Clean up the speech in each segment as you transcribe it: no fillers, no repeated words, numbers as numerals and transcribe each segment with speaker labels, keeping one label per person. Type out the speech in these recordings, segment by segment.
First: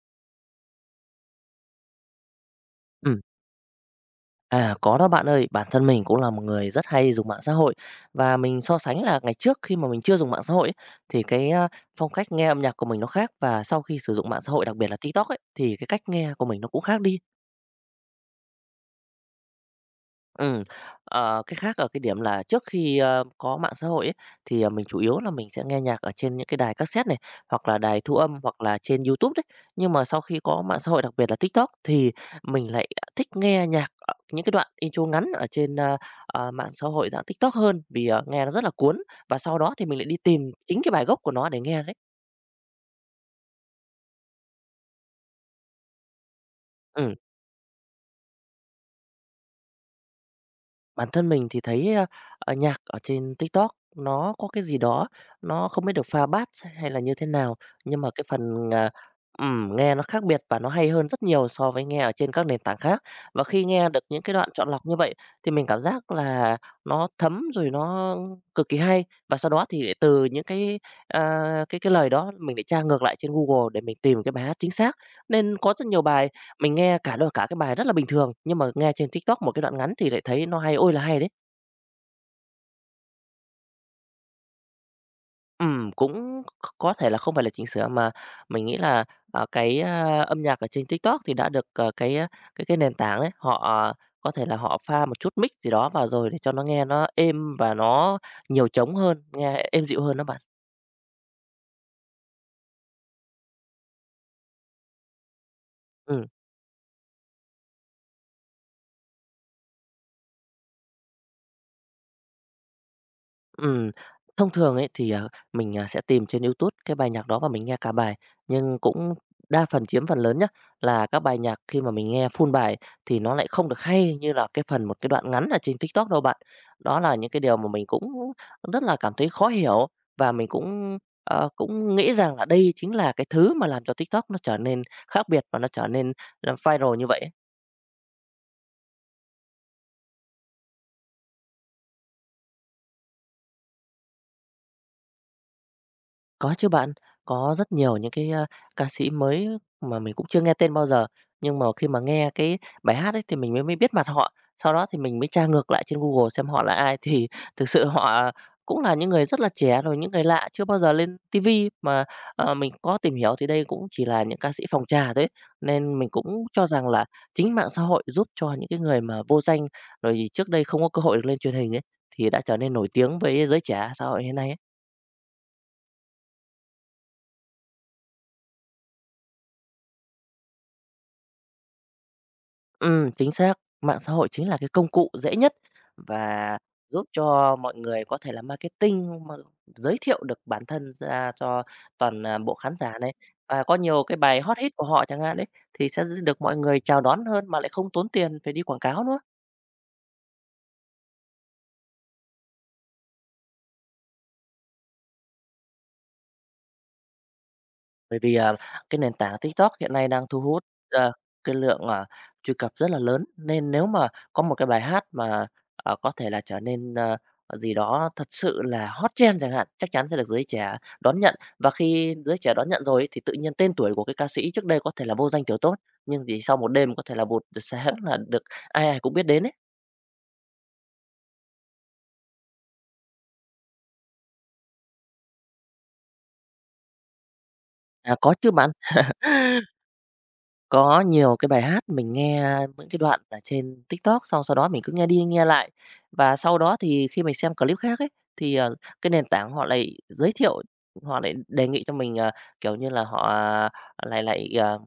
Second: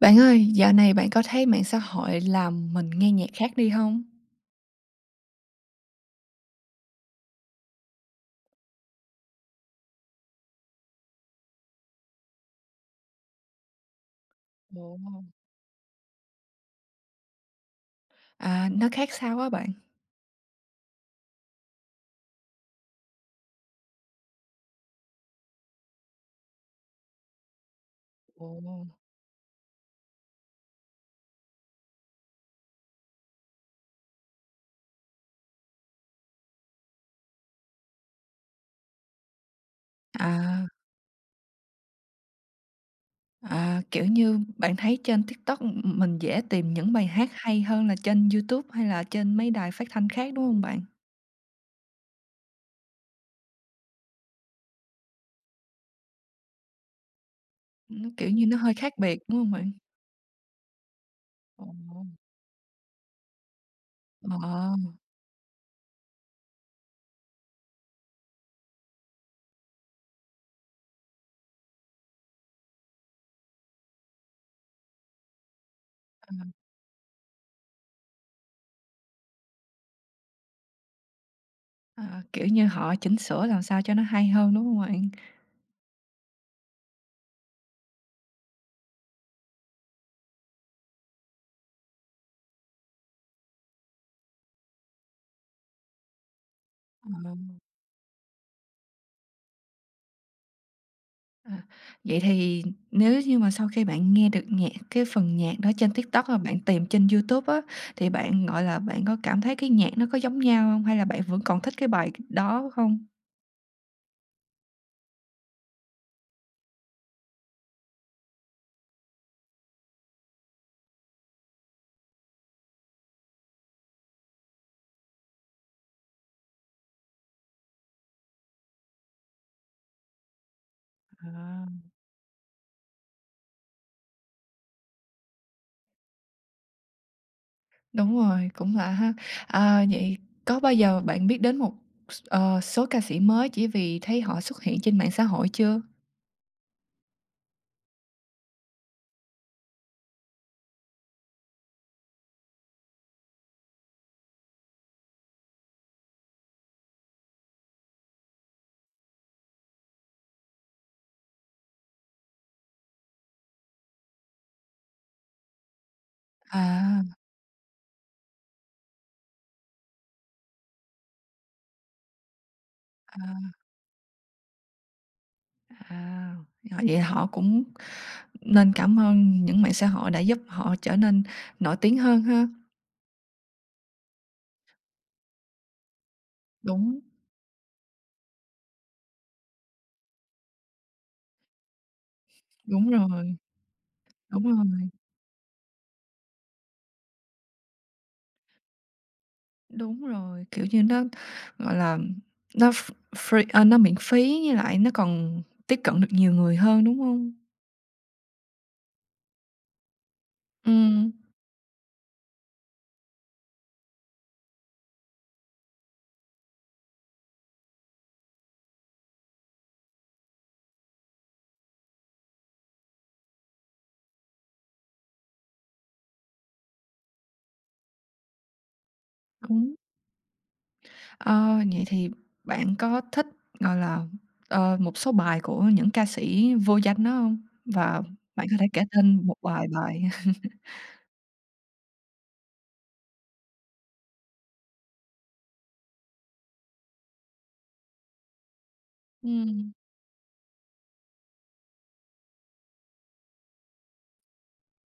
Speaker 1: Bạn ơi, dạo này bạn có thấy mạng xã hội làm mình nghe
Speaker 2: Ừm,
Speaker 1: nhạc khác đi không?
Speaker 2: à, có đó bạn ơi. Bản thân mình cũng là một người rất hay dùng mạng xã hội và mình so sánh là ngày trước khi mà mình chưa dùng mạng xã hội ấy, thì cái, phong cách nghe âm nhạc của mình nó khác và sau khi sử dụng mạng xã hội, đặc
Speaker 1: Ồ.
Speaker 2: biệt là TikTok ấy, thì cái cách nghe của mình nó cũng khác đi.
Speaker 1: À, nó khác sao á bạn?
Speaker 2: Ừ, cái khác ở cái điểm là trước khi, có mạng xã hội ấy, thì, mình chủ yếu là mình sẽ nghe nhạc ở trên những cái đài cassette này, hoặc là đài thu âm,
Speaker 1: Ồ.
Speaker 2: hoặc là trên YouTube đấy. Nhưng mà sau khi có mạng xã hội, đặc biệt là TikTok, thì mình lại thích nghe nhạc ở những cái đoạn intro ngắn ở trên, mạng xã hội dạng TikTok hơn, vì, nghe nó rất là cuốn, và sau đó thì mình lại đi tìm
Speaker 1: À,
Speaker 2: chính cái bài gốc của nó để nghe đấy.
Speaker 1: kiểu như, bạn thấy trên TikTok, mình dễ tìm những bài
Speaker 2: Ừ.
Speaker 1: hát hay hơn là trên YouTube hay là trên mấy đài phát thanh khác, đúng không bạn?
Speaker 2: Bản thân mình thì thấy, nhạc ở trên TikTok nó có cái gì đó, nó không biết được pha bát hay là như thế nào, nhưng
Speaker 1: Nó,
Speaker 2: mà cái
Speaker 1: kiểu như, nó
Speaker 2: phần,
Speaker 1: hơi khác biệt, đúng không bạn?
Speaker 2: nghe nó khác biệt và nó hay hơn rất nhiều
Speaker 1: Ồ.
Speaker 2: so với nghe ở trên các nền tảng khác. Và khi nghe được những cái đoạn chọn
Speaker 1: Ờ.
Speaker 2: lọc như vậy thì mình cảm giác là nó thấm rồi nó cực kỳ hay. Và sau đó thì từ những cái, à, cái lời đó mình lại tra ngược lại trên Google để mình tìm cái bài hát chính xác. Nên có rất nhiều bài
Speaker 1: À.
Speaker 2: mình nghe cả đôi cả cái bài rất là bình thường, nhưng mà nghe trên TikTok một cái đoạn ngắn thì lại thấy nó hay ôi là hay đấy.
Speaker 1: À, kiểu như, họ chỉnh sửa làm sao cho nó hay hơn, đúng không bạn?
Speaker 2: Cũng có thể là không phải là chỉnh sửa mà mình nghĩ là, cái, âm nhạc ở trên TikTok thì đã được, cái, cái nền tảng đấy, họ có thể là họ pha một chút mix gì đó vào rồi để cho nó nghe nó
Speaker 1: Ờ.
Speaker 2: êm và nó nhiều trống hơn, nghe êm dịu hơn đó bạn.
Speaker 1: À, vậy thì nếu như mà sau khi bạn nghe được nhạc cái phần nhạc đó trên TikTok
Speaker 2: Ừm.
Speaker 1: và bạn tìm trên YouTube á, thì bạn, gọi là, bạn có cảm thấy cái nhạc nó có giống nhau không? Hay là bạn vẫn còn thích cái bài đó không?
Speaker 2: Ừm, thông thường ấy thì, mình, sẽ tìm trên YouTube cái bài nhạc đó và mình nghe cả bài, nhưng cũng đa phần chiếm phần lớn nhá, là các bài nhạc khi mà mình nghe full bài thì nó lại không được hay như là cái phần một cái đoạn ngắn ở trên TikTok đâu bạn. Đó là những cái điều mà mình cũng rất là cảm thấy khó hiểu và mình cũng,
Speaker 1: À.
Speaker 2: cũng nghĩ rằng là đây chính là cái thứ mà làm cho TikTok nó trở nên khác biệt và nó trở nên, viral như vậy.
Speaker 1: Đúng rồi, cũng lạ ha. À, vậy có bao giờ bạn biết đến một ờ, số ca sĩ mới chỉ vì thấy họ xuất hiện trên mạng xã hội chưa?
Speaker 2: Có chứ bạn, có rất nhiều những cái, ca sĩ mới mà mình cũng chưa nghe tên bao giờ, nhưng mà khi mà nghe cái bài hát ấy thì mình mới mới biết mặt họ, sau đó thì mình mới tra ngược lại trên Google xem họ là ai, thì thực sự họ cũng là những người rất là trẻ, rồi những người lạ chưa bao giờ lên ti vi mà, mình có tìm hiểu thì đây cũng chỉ là những ca sĩ phòng trà thôi. Nên mình cũng cho rằng
Speaker 1: À,
Speaker 2: là chính mạng xã hội giúp cho những cái người mà vô danh, rồi thì trước đây không có cơ hội được lên truyền hình ấy, thì đã trở nên nổi tiếng với
Speaker 1: à,
Speaker 2: giới trẻ xã hội hiện nay ấy.
Speaker 1: à, ờ, vậy họ cũng nên cảm ơn những mạng xã hội đã giúp họ trở nên nổi tiếng hơn ha.
Speaker 2: Chính xác. Mạng xã hội chính là cái công cụ dễ nhất và
Speaker 1: Đúng.
Speaker 2: giúp cho mọi người có thể là marketing, mà giới thiệu được bản thân ra cho toàn, bộ khán
Speaker 1: Đúng
Speaker 2: giả này.
Speaker 1: rồi,
Speaker 2: Và có nhiều cái bài
Speaker 1: đúng
Speaker 2: hot hit của
Speaker 1: rồi,
Speaker 2: họ chẳng hạn đấy thì sẽ được mọi người chào đón hơn mà lại không tốn tiền phải đi quảng cáo nữa.
Speaker 1: đúng rồi, kiểu như, nó, gọi là, nó ph free à, nó miễn phí với lại nó còn tiếp cận được nhiều người hơn, đúng hông?
Speaker 2: Bởi vì, cái nền tảng TikTok hiện nay đang thu hút,
Speaker 1: Ừm,
Speaker 2: ờ, cái lượng, truy cập rất là lớn, nên nếu mà có một cái bài hát mà, có thể là trở nên, gì đó thật sự là hot trend chẳng hạn, chắc chắn sẽ được giới trẻ đón nhận. Và khi giới trẻ đón nhận rồi ấy, thì tự nhiên tên tuổi của cái ca sĩ trước đây có thể là vô danh tiểu tốt, nhưng chỉ sau một đêm có thể là một sáng là được ai ai cũng biết đến ấy.
Speaker 1: đúng. Ờ, vậy thì bạn có thích, gọi là, ờ, một số bài của những ca sĩ vô danh đó hông? Và
Speaker 2: À, có
Speaker 1: bạn
Speaker 2: chứ
Speaker 1: có thể
Speaker 2: bạn.
Speaker 1: kể tên một vài bài.
Speaker 2: Có nhiều cái bài hát mình nghe những cái đoạn ở trên TikTok, xong sau đó mình cứ nghe đi nghe lại. Và sau đó thì khi mình xem clip khác ấy, thì, cái nền tảng họ
Speaker 1: Ừm,
Speaker 2: lại giới thiệu, họ lại đề nghị cho mình, kiểu như là, họ lại lại, ờ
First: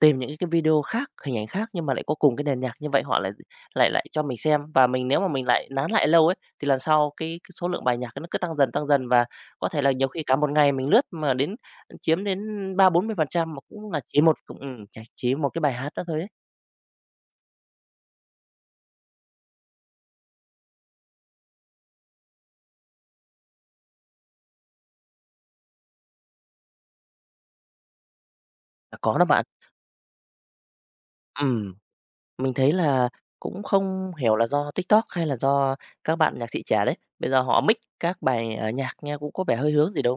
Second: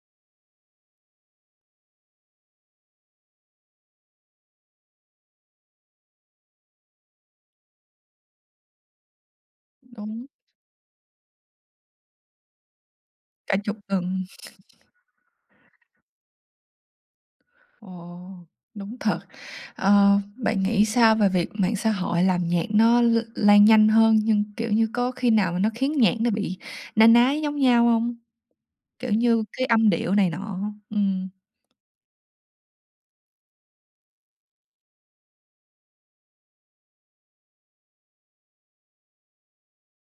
Speaker 2: tìm những cái video khác, hình ảnh khác nhưng mà lại có cùng cái nền nhạc như vậy, họ lại lại lại cho mình xem và mình nếu mà mình lại nán lại lâu ấy, thì lần sau cái số lượng bài nhạc nó cứ tăng dần và có thể là nhiều khi
Speaker 1: đúng,
Speaker 2: cả một ngày mình lướt mà đến chiếm đến 30-40%
Speaker 1: cả
Speaker 2: mà
Speaker 1: chục
Speaker 2: cũng là chỉ
Speaker 1: tuần.
Speaker 2: một cũng ừ, chỉ một cái bài hát đó thôi đấy.
Speaker 1: Ồ, đúng thật. Ờ, bạn nghĩ sao về việc mạng xã hội làm nhạc nó lan nhanh hơn, nhưng, kiểu như, có khi nào mà nó khiến nhạc nó bị na ná giống nhau không? Kiểu
Speaker 2: Có đó
Speaker 1: như,
Speaker 2: bạn.
Speaker 1: cái âm điệu này nọ, ừm,
Speaker 2: Ừm. Mình thấy là cũng không hiểu là do TikTok hay là do các bạn nhạc sĩ trẻ đấy. Bây giờ họ mix các bài, nhạc nghe cũng có vẻ hơi hướng gì đó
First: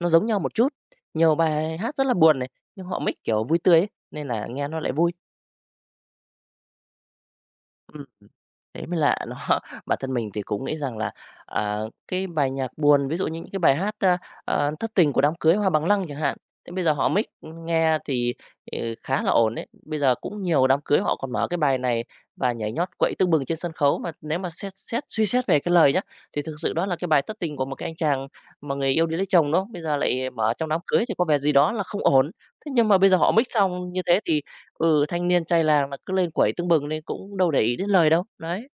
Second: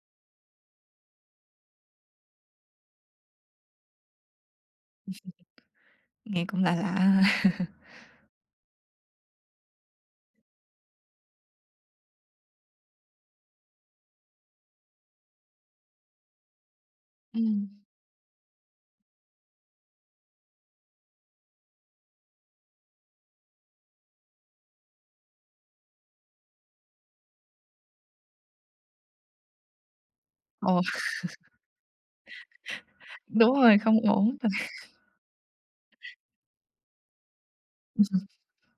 Speaker 2: nó giống nhau một chút. Nhiều bài hát rất là buồn này, nhưng họ mix kiểu vui tươi ấy, nên là nghe nó lại vui.
Speaker 1: nghe cũng lạ lạ ha.
Speaker 2: Ừm, thế mới lạ. Nó bản thân mình thì cũng nghĩ rằng là, à, cái bài nhạc buồn, ví dụ như những cái bài hát, "Thất tình của đám cưới Hoa bằng lăng" chẳng hạn, thế bây giờ họ mix, nghe thì, ờ, khá là ổn đấy. Bây giờ cũng nhiều đám cưới họ còn mở cái bài này và nhảy nhót quậy tưng bừng trên sân khấu, mà nếu mà xét xét suy xét về cái lời nhá, thì thực sự đó là cái bài thất tình của một cái anh chàng mà người yêu đi lấy chồng, đó. Bây giờ lại mở trong đám
Speaker 1: Ồ,
Speaker 2: cưới thì có vẻ gì đó là không ổn. Thế nhưng mà bây giờ họ mix
Speaker 1: đúng rồi,
Speaker 2: xong
Speaker 1: không
Speaker 2: như thế
Speaker 1: ổn
Speaker 2: thì
Speaker 1: thật,
Speaker 2: Thanh niên trai làng là cứ lên quẩy tưng bừng nên cũng đâu để ý đến lời đâu, đấy.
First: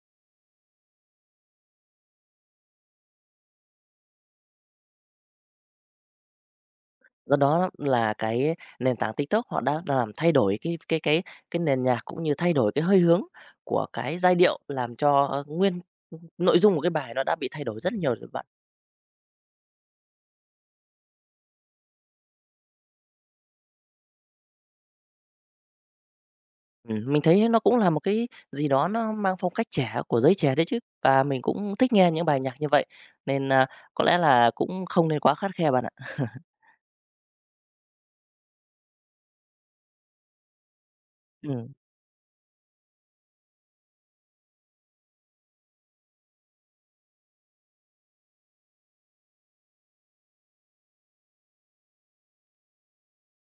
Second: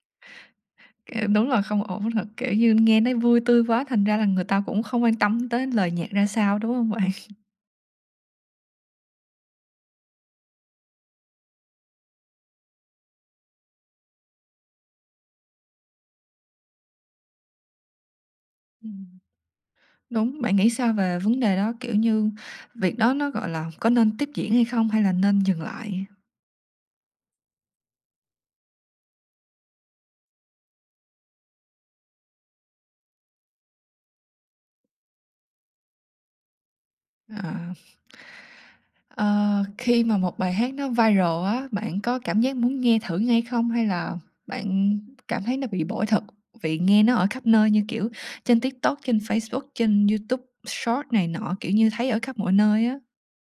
Speaker 1: kiểu, đúng là không ổn thật, kiểu như, nghe nó vui tươi quá thành ra là người ta cũng không quan tâm tới lời nhạc ra sao, đúng không bạn?
Speaker 2: Do đó là cái nền tảng TikTok họ đã làm thay đổi cái nền nhạc cũng như thay đổi cái hơi hướng của cái giai điệu, làm cho, nguyên nội dung của cái bài nó đã bị thay đổi rất nhiều rồi bạn.
Speaker 1: Ừm. Đúng, bạn nghĩ sao về vấn đề đó? Kiểu như, việc đó nó, gọi là, có nên tiếp diễn hay không hay là nên dừng lại?
Speaker 2: Mình thấy nó cũng là một cái gì đó nó mang phong cách trẻ của giới trẻ đấy chứ, và mình cũng thích nghe những bài nhạc như vậy, nên, có lẽ là cũng không nên quá khắt khe bạn ạ.
Speaker 1: Ờ. Ờ, khi mà một bài hát nó viral á,
Speaker 2: Ừm.
Speaker 1: bạn có cảm giác muốn nghe thử ngay không? Hay là bạn cảm thấy nó bị bội thực vì nghe nó ở khắp nơi như, kiểu, trên TikTok, trên Facebook, trên YouTube short này nọ, kiểu như, thấy ở khắp mọi nơi á?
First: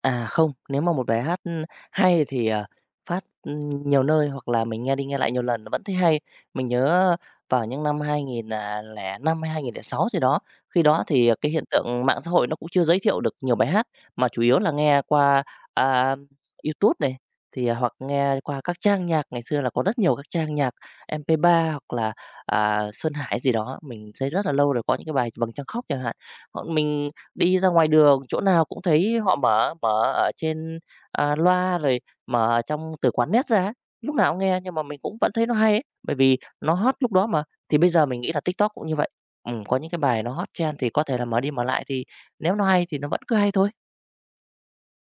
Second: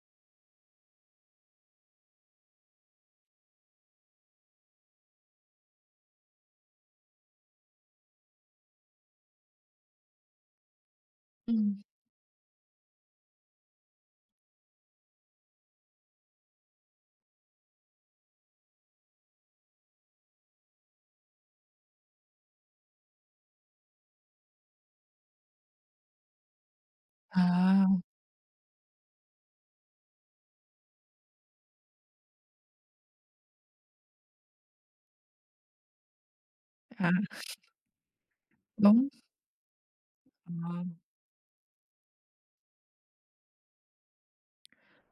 Speaker 2: À, không, nếu mà một bài hát, hay thì, phát, nhiều nơi hoặc là mình nghe đi nghe lại nhiều lần nó vẫn thấy hay. Mình nhớ vào những năm 2005 hay 2006 gì đó, khi đó thì cái hiện
Speaker 1: Ừm.
Speaker 2: tượng mạng xã hội nó cũng chưa giới thiệu được nhiều bài hát, mà chủ yếu là nghe qua, à, YouTube này, thì hoặc nghe qua các trang nhạc, ngày xưa là có rất nhiều các trang nhạc MP3 hoặc là, Sơn Hải gì đó, mình thấy rất là lâu rồi, có những cái bài "Vầng trăng khóc" chẳng hạn. Mình đi ra
Speaker 1: À,
Speaker 2: ngoài đường chỗ nào cũng thấy họ mở, ở trên, loa rồi mở ở trong từ quán net ra ấy, lúc nào cũng nghe nhưng mà mình cũng vẫn thấy nó hay ấy, bởi vì nó hot
Speaker 1: à,
Speaker 2: lúc đó mà. Thì bây giờ mình nghĩ là TikTok cũng như
Speaker 1: đúng.
Speaker 2: vậy. Có những cái bài nó hot
Speaker 1: Ờ.
Speaker 2: trend thì có thể là mở đi mở lại thì nếu nó hay thì nó vẫn cứ hay thôi.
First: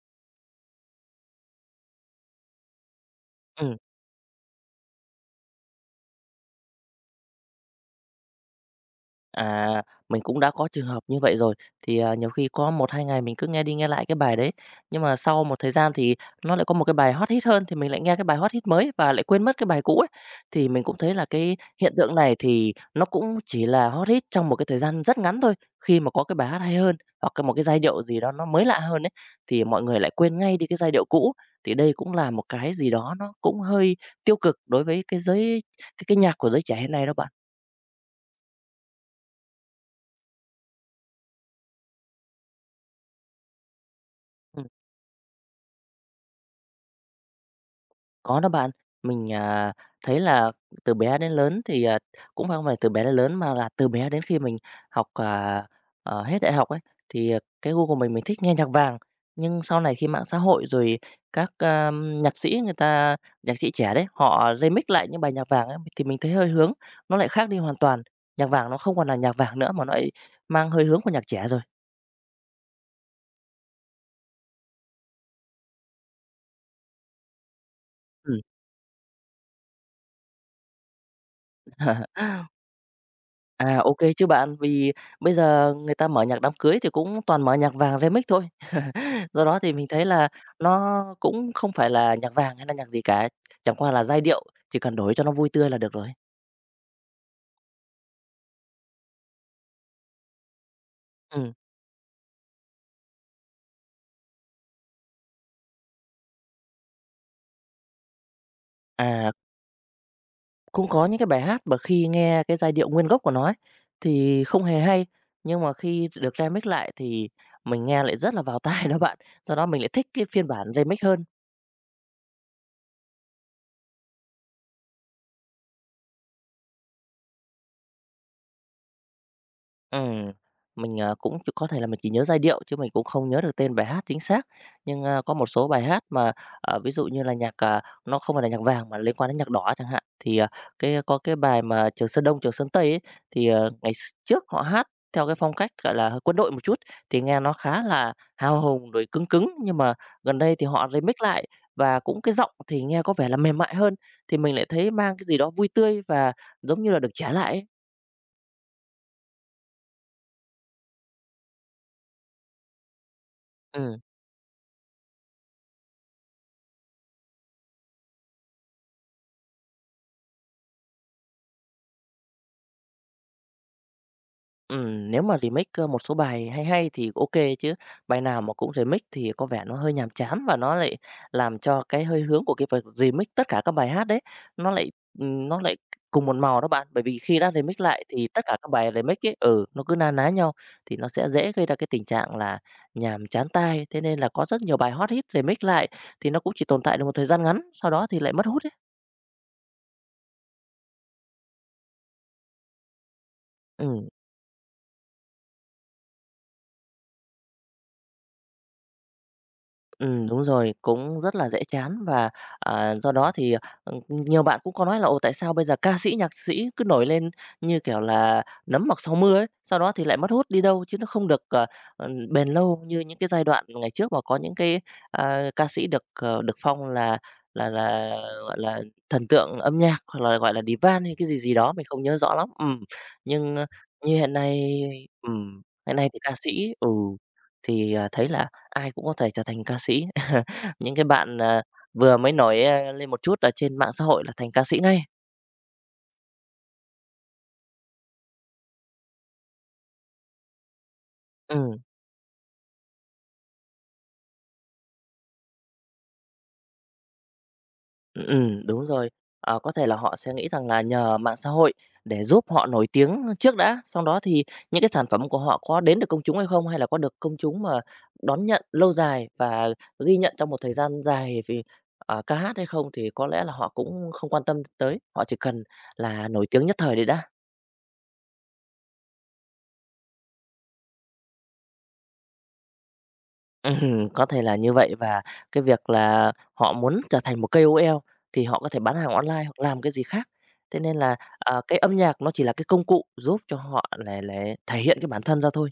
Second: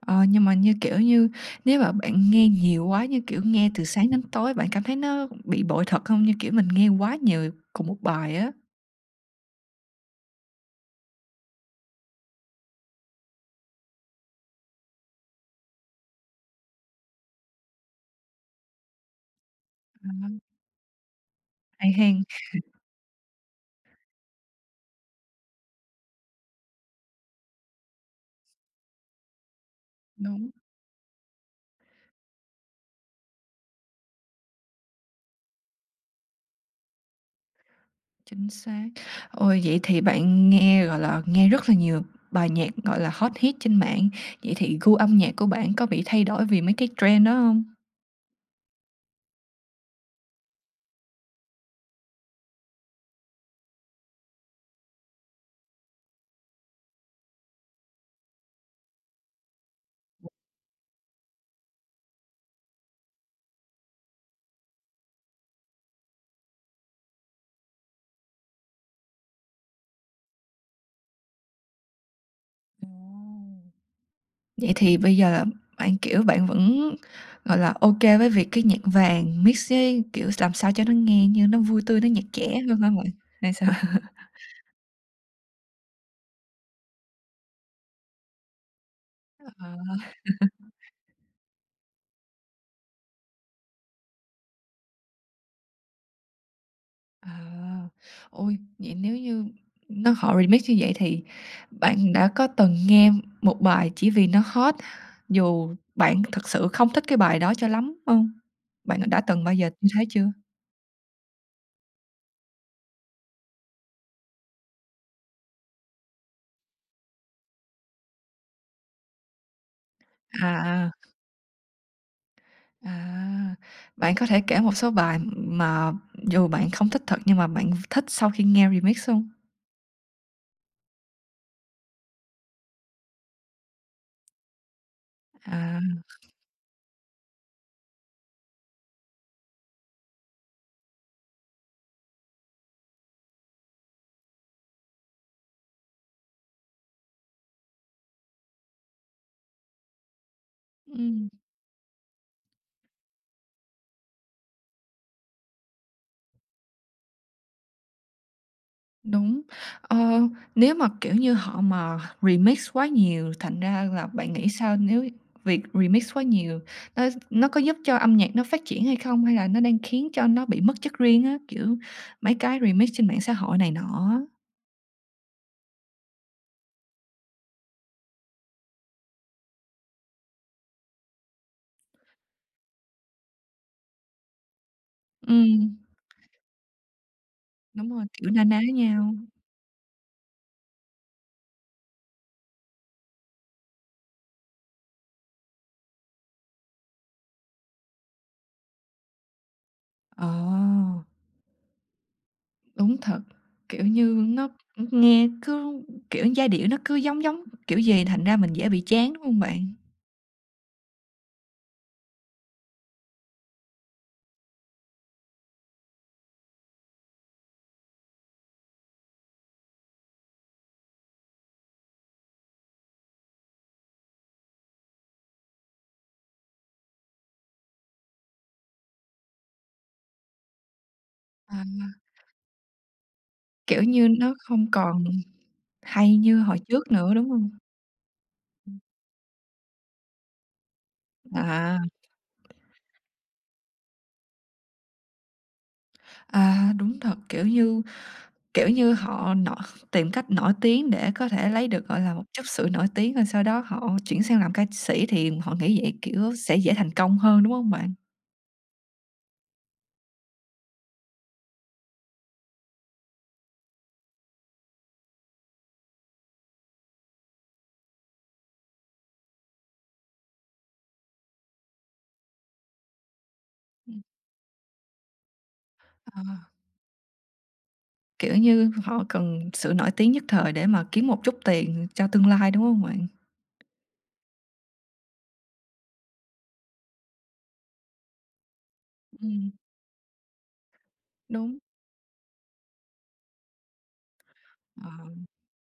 Speaker 1: Ờ, nhưng mà, như kiểu như, nếu mà bạn nghe nhiều quá, như kiểu, nghe
Speaker 2: Ừm.
Speaker 1: từ sáng đến tối, bạn cảm thấy nó bị bội thật không? Như kiểu, mình nghe quá nhiều cùng một bài á.
Speaker 2: À, mình cũng đã có trường hợp như vậy rồi. Thì, nhiều khi có một 2 ngày mình cứ nghe đi nghe lại cái bài đấy, nhưng mà sau một thời gian thì nó lại có một cái bài hot hit hơn, thì mình lại nghe cái bài hot hit mới và lại quên mất cái bài cũ ấy.
Speaker 1: À.
Speaker 2: Thì mình cũng thấy là cái
Speaker 1: Hay
Speaker 2: hiện tượng
Speaker 1: hen.
Speaker 2: này thì nó cũng chỉ là hot hit trong một cái thời gian rất ngắn thôi. Khi mà có cái bài hát hay hơn, hoặc một cái giai điệu gì đó nó mới lạ hơn ấy, thì mọi người lại quên
Speaker 1: Đúng.
Speaker 2: ngay đi cái giai điệu cũ. Thì đây cũng là một cái gì đó nó cũng hơi tiêu cực đối với cái nhạc của giới trẻ hiện nay đó bạn.
Speaker 1: Chính xác. Ôi, vậy thì bạn nghe, gọi là, nghe rất là nhiều bài nhạc, gọi là, hot hit trên mạng, vậy
Speaker 2: Ừ.
Speaker 1: thì gu âm nhạc của bạn có bị thay đổi vì mấy cái trend đó không?
Speaker 2: Có đó bạn, mình, thấy là từ bé đến lớn thì cũng không phải từ bé đến lớn mà là từ bé đến khi mình học, à, hết đại học ấy, cái gu của mình thích nghe nhạc vàng. Nhưng sau này khi mạng xã hội rồi các, a, nhạc sĩ người ta nhạc sĩ trẻ đấy, họ remix lại những bài nhạc vàng ấy, thì mình thấy hơi hướng, nó lại khác đi hoàn toàn. Nhạc vàng nó không còn là nhạc vàng nữa mà nó lại mang hơi hướng của nhạc trẻ rồi.
Speaker 1: Ồ! Vậy thì bây giờ là bạn, kiểu, bạn vẫn, gọi là, ok với
Speaker 2: Ừm.
Speaker 1: việc cái nhạc vàng mix với, kiểu, làm sao cho nó nghe như nó vui tươi, nó nhạc trẻ hơn hả bạn? Hay sao?
Speaker 2: À, ok chứ bạn, vì bây giờ người ta mở nhạc đám cưới thì cũng toàn mở nhạc vàng remix thôi. Do đó thì mình thấy
Speaker 1: À,
Speaker 2: là nó cũng không phải là nhạc vàng hay là nhạc gì cả, chẳng qua là giai điệu, chỉ cần đổi cho nó vui tươi là được rồi.
Speaker 1: à, ôi, vậy nếu như nó họ remix như vậy thì
Speaker 2: Ừ,
Speaker 1: bạn đã có từng nghe một bài chỉ vì nó hot, dù bạn thực sự không thích cái bài đó cho lắm không? Bạn đã
Speaker 2: à,
Speaker 1: từng bao giờ như thế chưa?
Speaker 2: cũng có những cái bài hát mà khi nghe cái giai điệu nguyên gốc của nó ấy, thì không hề hay, nhưng mà khi được remix lại thì mình nghe lại rất là vào tai đó bạn, do đó mình lại thích cái phiên bản
Speaker 1: À, à.
Speaker 2: remix hơn.
Speaker 1: À, bạn có thể kể một số bài mà dù bạn không thích thật nhưng mà bạn thích sau khi nghe remix hông?
Speaker 2: Ừm, mình, cũng ch có thể là mình chỉ nhớ giai điệu chứ mình cũng không nhớ được tên bài hát chính xác. Nhưng, có một số
Speaker 1: À,
Speaker 2: bài hát mà, ví dụ như là nhạc, nó không phải là nhạc vàng mà liên quan đến nhạc đỏ chẳng hạn, có cái bài mà "Trường Sơn Đông, Trường Sơn Tây" ấy, ngày x trước họ hát theo cái phong cách, gọi là, hơi quân đội một chút, thì nghe nó khá là hào hùng rồi cứng cứng. Nhưng mà gần đây thì họ remix
Speaker 1: ừm,
Speaker 2: lại và cũng cái giọng thì nghe có vẻ là mềm mại hơn, thì mình lại thấy mang cái gì đó vui tươi và giống như là được trả lại ấy.
Speaker 1: đúng. Ờ, nếu mà, kiểu như, họ mà remix quá nhiều, thành ra
Speaker 2: Ừm.
Speaker 1: là bạn nghĩ sao nếu việc remix quá nhiều nó nó có giúp cho âm nhạc nó phát triển hay không? Hay là nó đang khiến cho nó bị mất chất riêng á, kiểu, mấy cái remix trên mạng xã hội này nọ á?
Speaker 2: Nếu mà remake, một số bài hay hay thì ok chứ, bài nào mà cũng remake thì có vẻ nó hơi nhàm chán và nó lại làm cho cái hơi hướng của cái việc remake tất cả các bài hát đấy, nó lại, ừm, nó
Speaker 1: Ừm,
Speaker 2: lại cùng một màu đó bạn. Bởi vì khi đã remake
Speaker 1: đúng rồi,
Speaker 2: lại thì
Speaker 1: kiểu,
Speaker 2: tất
Speaker 1: na
Speaker 2: cả
Speaker 1: ná
Speaker 2: các bài
Speaker 1: nhau.
Speaker 2: remake ấy nó cứ na ná nhau thì nó sẽ dễ gây ra cái tình trạng là nhàm chán tai. Thế nên là có rất nhiều bài hot hit remake lại thì nó cũng chỉ tồn tại được một thời gian ngắn, sau đó thì lại mất hút ấy.
Speaker 1: Ờ. Đúng thật, kiểu
Speaker 2: Ừm.
Speaker 1: như, nó nghe cứ, kiểu, giai điệu nó cứ giống giống kiểu gì thành ra mình dễ bị chán, đúng hông bạn?
Speaker 2: Đúng rồi, cũng rất là dễ chán và, do đó thì, nhiều bạn cũng có nói là "Ồ, tại sao bây giờ ca sĩ, nhạc sĩ cứ nổi lên như kiểu là nấm mọc sau mưa ấy, sau đó thì lại mất hút đi đâu chứ nó không được, bền lâu như những cái giai đoạn ngày trước mà có những cái, ca sĩ được, được phong là là là, gọi là, thần tượng âm nhạc hoặc là, gọi là, divan hay cái gì gì
Speaker 1: À,
Speaker 2: đó, mình không nhớ rõ lắm." Nhưng,
Speaker 1: kiểu như,
Speaker 2: như
Speaker 1: nó không còn
Speaker 2: hiện nay
Speaker 1: hay
Speaker 2: thì ca
Speaker 1: như
Speaker 2: sĩ
Speaker 1: hồi trước nữa, đúng hông?
Speaker 2: thấy là ai cũng có thể trở thành ca sĩ. Những cái bạn,
Speaker 1: À,
Speaker 2: vừa mới nổi, lên một chút ở trên mạng xã hội là thành ca sĩ ngay.
Speaker 1: đúng thật, kiểu như, họ nổi tìm cách nổi tiếng để có thể lấy
Speaker 2: Ừ,
Speaker 1: được, gọi là, một chút sự nổi tiếng, rồi sau đó họ chuyển sang làm ca sĩ thì họ nghĩ vậy, kiểu, sẽ dễ thành công hơn, đúng hông bạn?
Speaker 2: đúng rồi. Ờ, có thể là họ sẽ nghĩ rằng là nhờ mạng xã hội để giúp họ nổi tiếng trước đã. Sau đó thì những cái sản phẩm của họ có đến được công chúng hay không, hay là có được công chúng mà đón nhận lâu dài và ghi nhận trong một thời gian dài vì, ca hát hay không thì có lẽ là họ
Speaker 1: Ừm,
Speaker 2: cũng không quan tâm tới, họ chỉ cần
Speaker 1: ờ,
Speaker 2: là nổi tiếng nhất thời đấy đã.
Speaker 1: kiểu như, họ cần sự nổi tiếng nhất thời để mà kiếm một chút tiền cho tương lai, đúng hông bạn?
Speaker 2: Có thể là như vậy và cái việc là họ muốn trở thành một KOL thì họ có thể bán hàng online
Speaker 1: Ừm,
Speaker 2: hoặc làm cái gì khác. Thế nên là,
Speaker 1: đúng.
Speaker 2: cái âm nhạc nó chỉ là cái công cụ giúp cho họ là thể
Speaker 1: Ờ,
Speaker 2: hiện cái bản thân ra thôi.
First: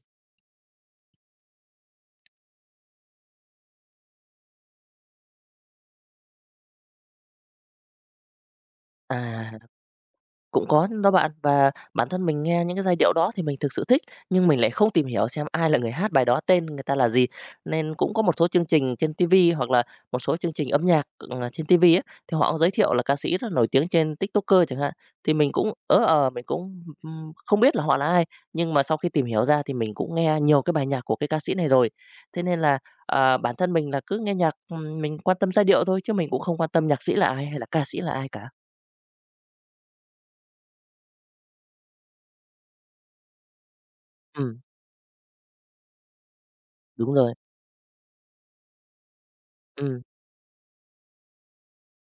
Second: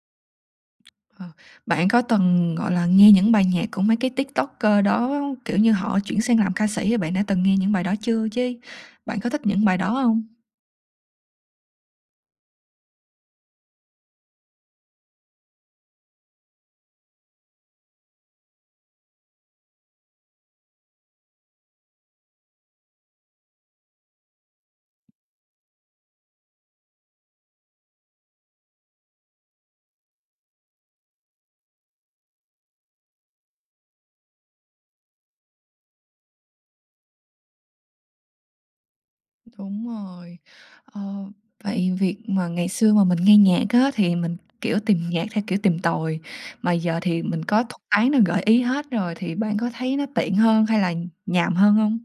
Speaker 1: ờ. Bạn có từng, gọi là, nghe những bài nhạc của mấy cái TikToker đó, kiểu như, họ chuyển sang làm ca sĩ thì bạn đã từng nghe những bài đó chưa chứ? Bạn có thích
Speaker 2: À.
Speaker 1: những bài đó hông?
Speaker 2: Cũng có đó bạn, và bản thân mình nghe những cái giai điệu đó thì mình thực sự thích, nhưng mình lại không tìm hiểu xem ai là người hát bài đó, tên người ta là gì. Nên cũng có một số chương trình trên ti vi hoặc là một số chương trình âm nhạc, trên ti vi á, thì họ cũng giới thiệu là ca sĩ rất nổi tiếng trên TikToker chẳng hạn, thì mình mình cũng không biết là họ là ai. Nhưng mà sau khi tìm hiểu ra thì mình cũng nghe nhiều cái bài nhạc của cái ca sĩ này rồi. Thế nên là, bản thân mình là cứ nghe nhạc, mình quan tâm giai điệu thôi, chứ mình cũng không quan tâm nhạc sĩ là ai hay là ca sĩ là ai cả.
Speaker 1: Đúng rồi. Ờ, vậy việc mà ngày xưa mà mình nghe nhạc á thì mình,
Speaker 2: Ừm,
Speaker 1: kiểu, tìm nhạc theo kiểu tìm tòi, mà giờ
Speaker 2: đúng
Speaker 1: thì
Speaker 2: rồi,
Speaker 1: mình có thuật toán nó gợi ý hết rồi thì bạn có thấy
Speaker 2: ừm.
Speaker 1: nó tiện hơn hay là nhàm hơn hông?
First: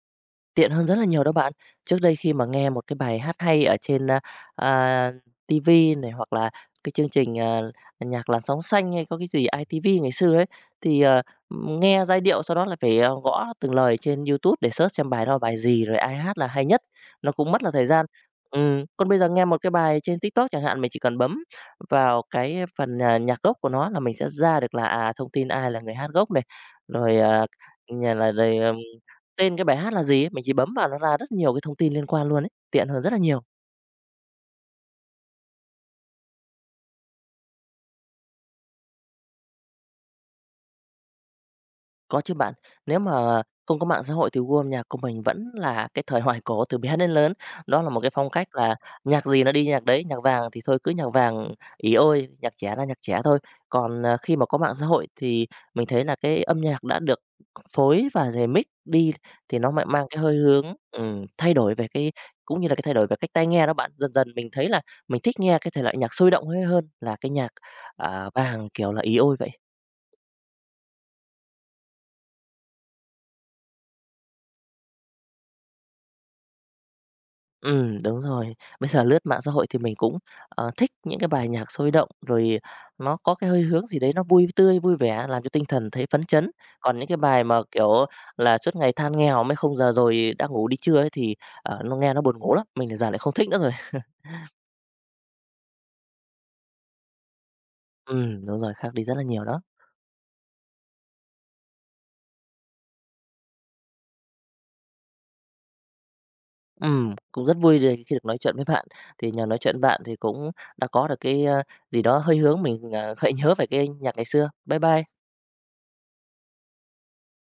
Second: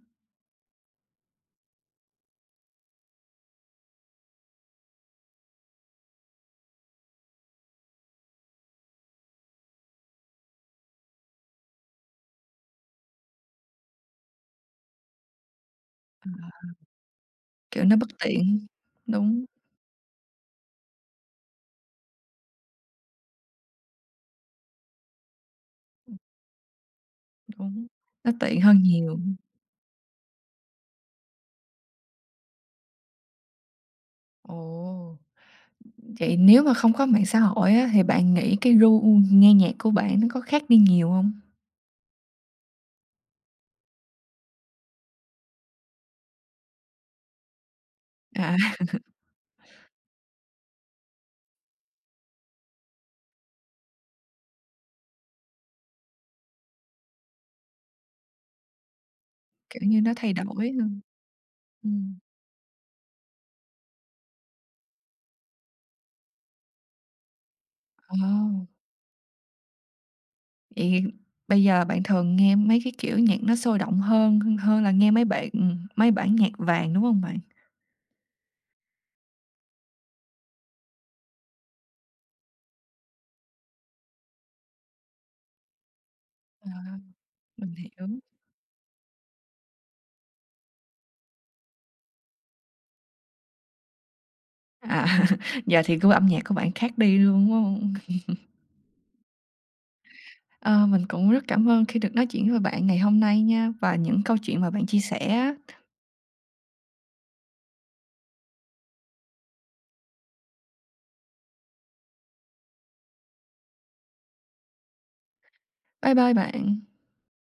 Speaker 2: Tiện hơn rất là nhiều đó bạn. Trước đây khi mà nghe một cái bài hát hay ở trên, à, ti vi này, hoặc là cái chương trình, nhạc làn sóng xanh hay có cái gì ITV ngày xưa ấy, thì, ờ, nghe giai điệu sau đó là phải, gõ từng lời trên YouTube để search xem bài đó là bài gì, rồi ai hát là hay nhất, nó cũng mất là
Speaker 1: Kiểu,
Speaker 2: thời
Speaker 1: nó
Speaker 2: gian.
Speaker 1: bất tiện
Speaker 2: Còn bây giờ
Speaker 1: đúng,
Speaker 2: nghe một cái bài trên TikTok chẳng hạn, mình chỉ cần bấm vào cái phần, nhạc gốc của nó là mình sẽ ra được là, thông tin ai là người hát gốc này, rồi, à,
Speaker 1: đúng,
Speaker 2: nhà
Speaker 1: nó
Speaker 2: là rồi,
Speaker 1: tiện
Speaker 2: ờ
Speaker 1: hơn nhiều.
Speaker 2: tên cái bài hát là gì ấy, mình chỉ bấm vào nó ra rất nhiều cái thông tin liên quan luôn ấy, tiện hơn rất là nhiều.
Speaker 1: Ồ! Vậy nếu mà không có mạng xã hội á, thì bạn nghĩ cái gu nghe nhạc của bạn nó có khác đi nhiều không?
Speaker 2: Có chứ bạn. Nếu mà không có mạng xã hội thì gu âm nhạc của mình vẫn là cái thời hoài cổ từ bé đến lớn. Đó là một cái phong cách
Speaker 1: À,
Speaker 2: là nhạc gì nó đi nhạc đấy, nhạc vàng thì thôi cứ nhạc vàng ý ôi, nhạc trẻ là nhạc trẻ thôi. Còn, khi mà có mạng xã hội thì mình thấy là cái âm nhạc đã được phối và remix đi thì nó
Speaker 1: kiểu
Speaker 2: lại
Speaker 1: như,
Speaker 2: mang
Speaker 1: nó
Speaker 2: cái
Speaker 1: thay
Speaker 2: hơi
Speaker 1: đổi
Speaker 2: hướng
Speaker 1: hơn.
Speaker 2: thay đổi về cái
Speaker 1: Ừm,
Speaker 2: cũng như là cái thay đổi về cách tai nghe đó bạn. Dần dần mình thấy là mình thích nghe cái thể loại nhạc sôi động hay hơn là cái nhạc,
Speaker 1: ờ,
Speaker 2: vàng, kiểu là, ý ôi vậy.
Speaker 1: vậy bây giờ bạn thường nghe mấy cái kiểu nhạc nó sôi động hơn hơn là nghe mấy bản nhạc vàng, đúng không bạn?
Speaker 2: Đúng rồi. Bây giờ lướt mạng xã hội thì mình cũng, thích những cái bài nhạc sôi động, rồi nó có cái hơi hướng gì đấy nó vui tươi, vui vẻ, làm cho tinh thần thấy phấn chấn.
Speaker 1: À,
Speaker 2: Còn những cái bài mà,
Speaker 1: mình
Speaker 2: kiểu
Speaker 1: hiểu.
Speaker 2: là, suốt ngày than nghèo "Mấy không giờ rồi, đã ngủ đi chưa" ấy thì, nó nghe nó buồn ngủ lắm, mình thì giờ lại không thích nữa rồi.
Speaker 1: À, giờ thì gu âm nhạc của bạn khác đi luôn, đúng không?
Speaker 2: Đúng rồi, khác đi rất là nhiều đó.
Speaker 1: Ờ, mình cũng rất cảm ơn khi được nói chuyện với bạn ngày hôm nay nha, và những câu chuyện mà bạn chia sẻ.
Speaker 2: Cũng rất vui được khi được nói chuyện với bạn. Thì nhờ nói chuyện với bạn thì cũng đã có được cái, gì đó hơi hướng mình, gợi nhớ về cái nhạc ngày xưa. Bye bye.
Speaker 1: Bye bye bạn.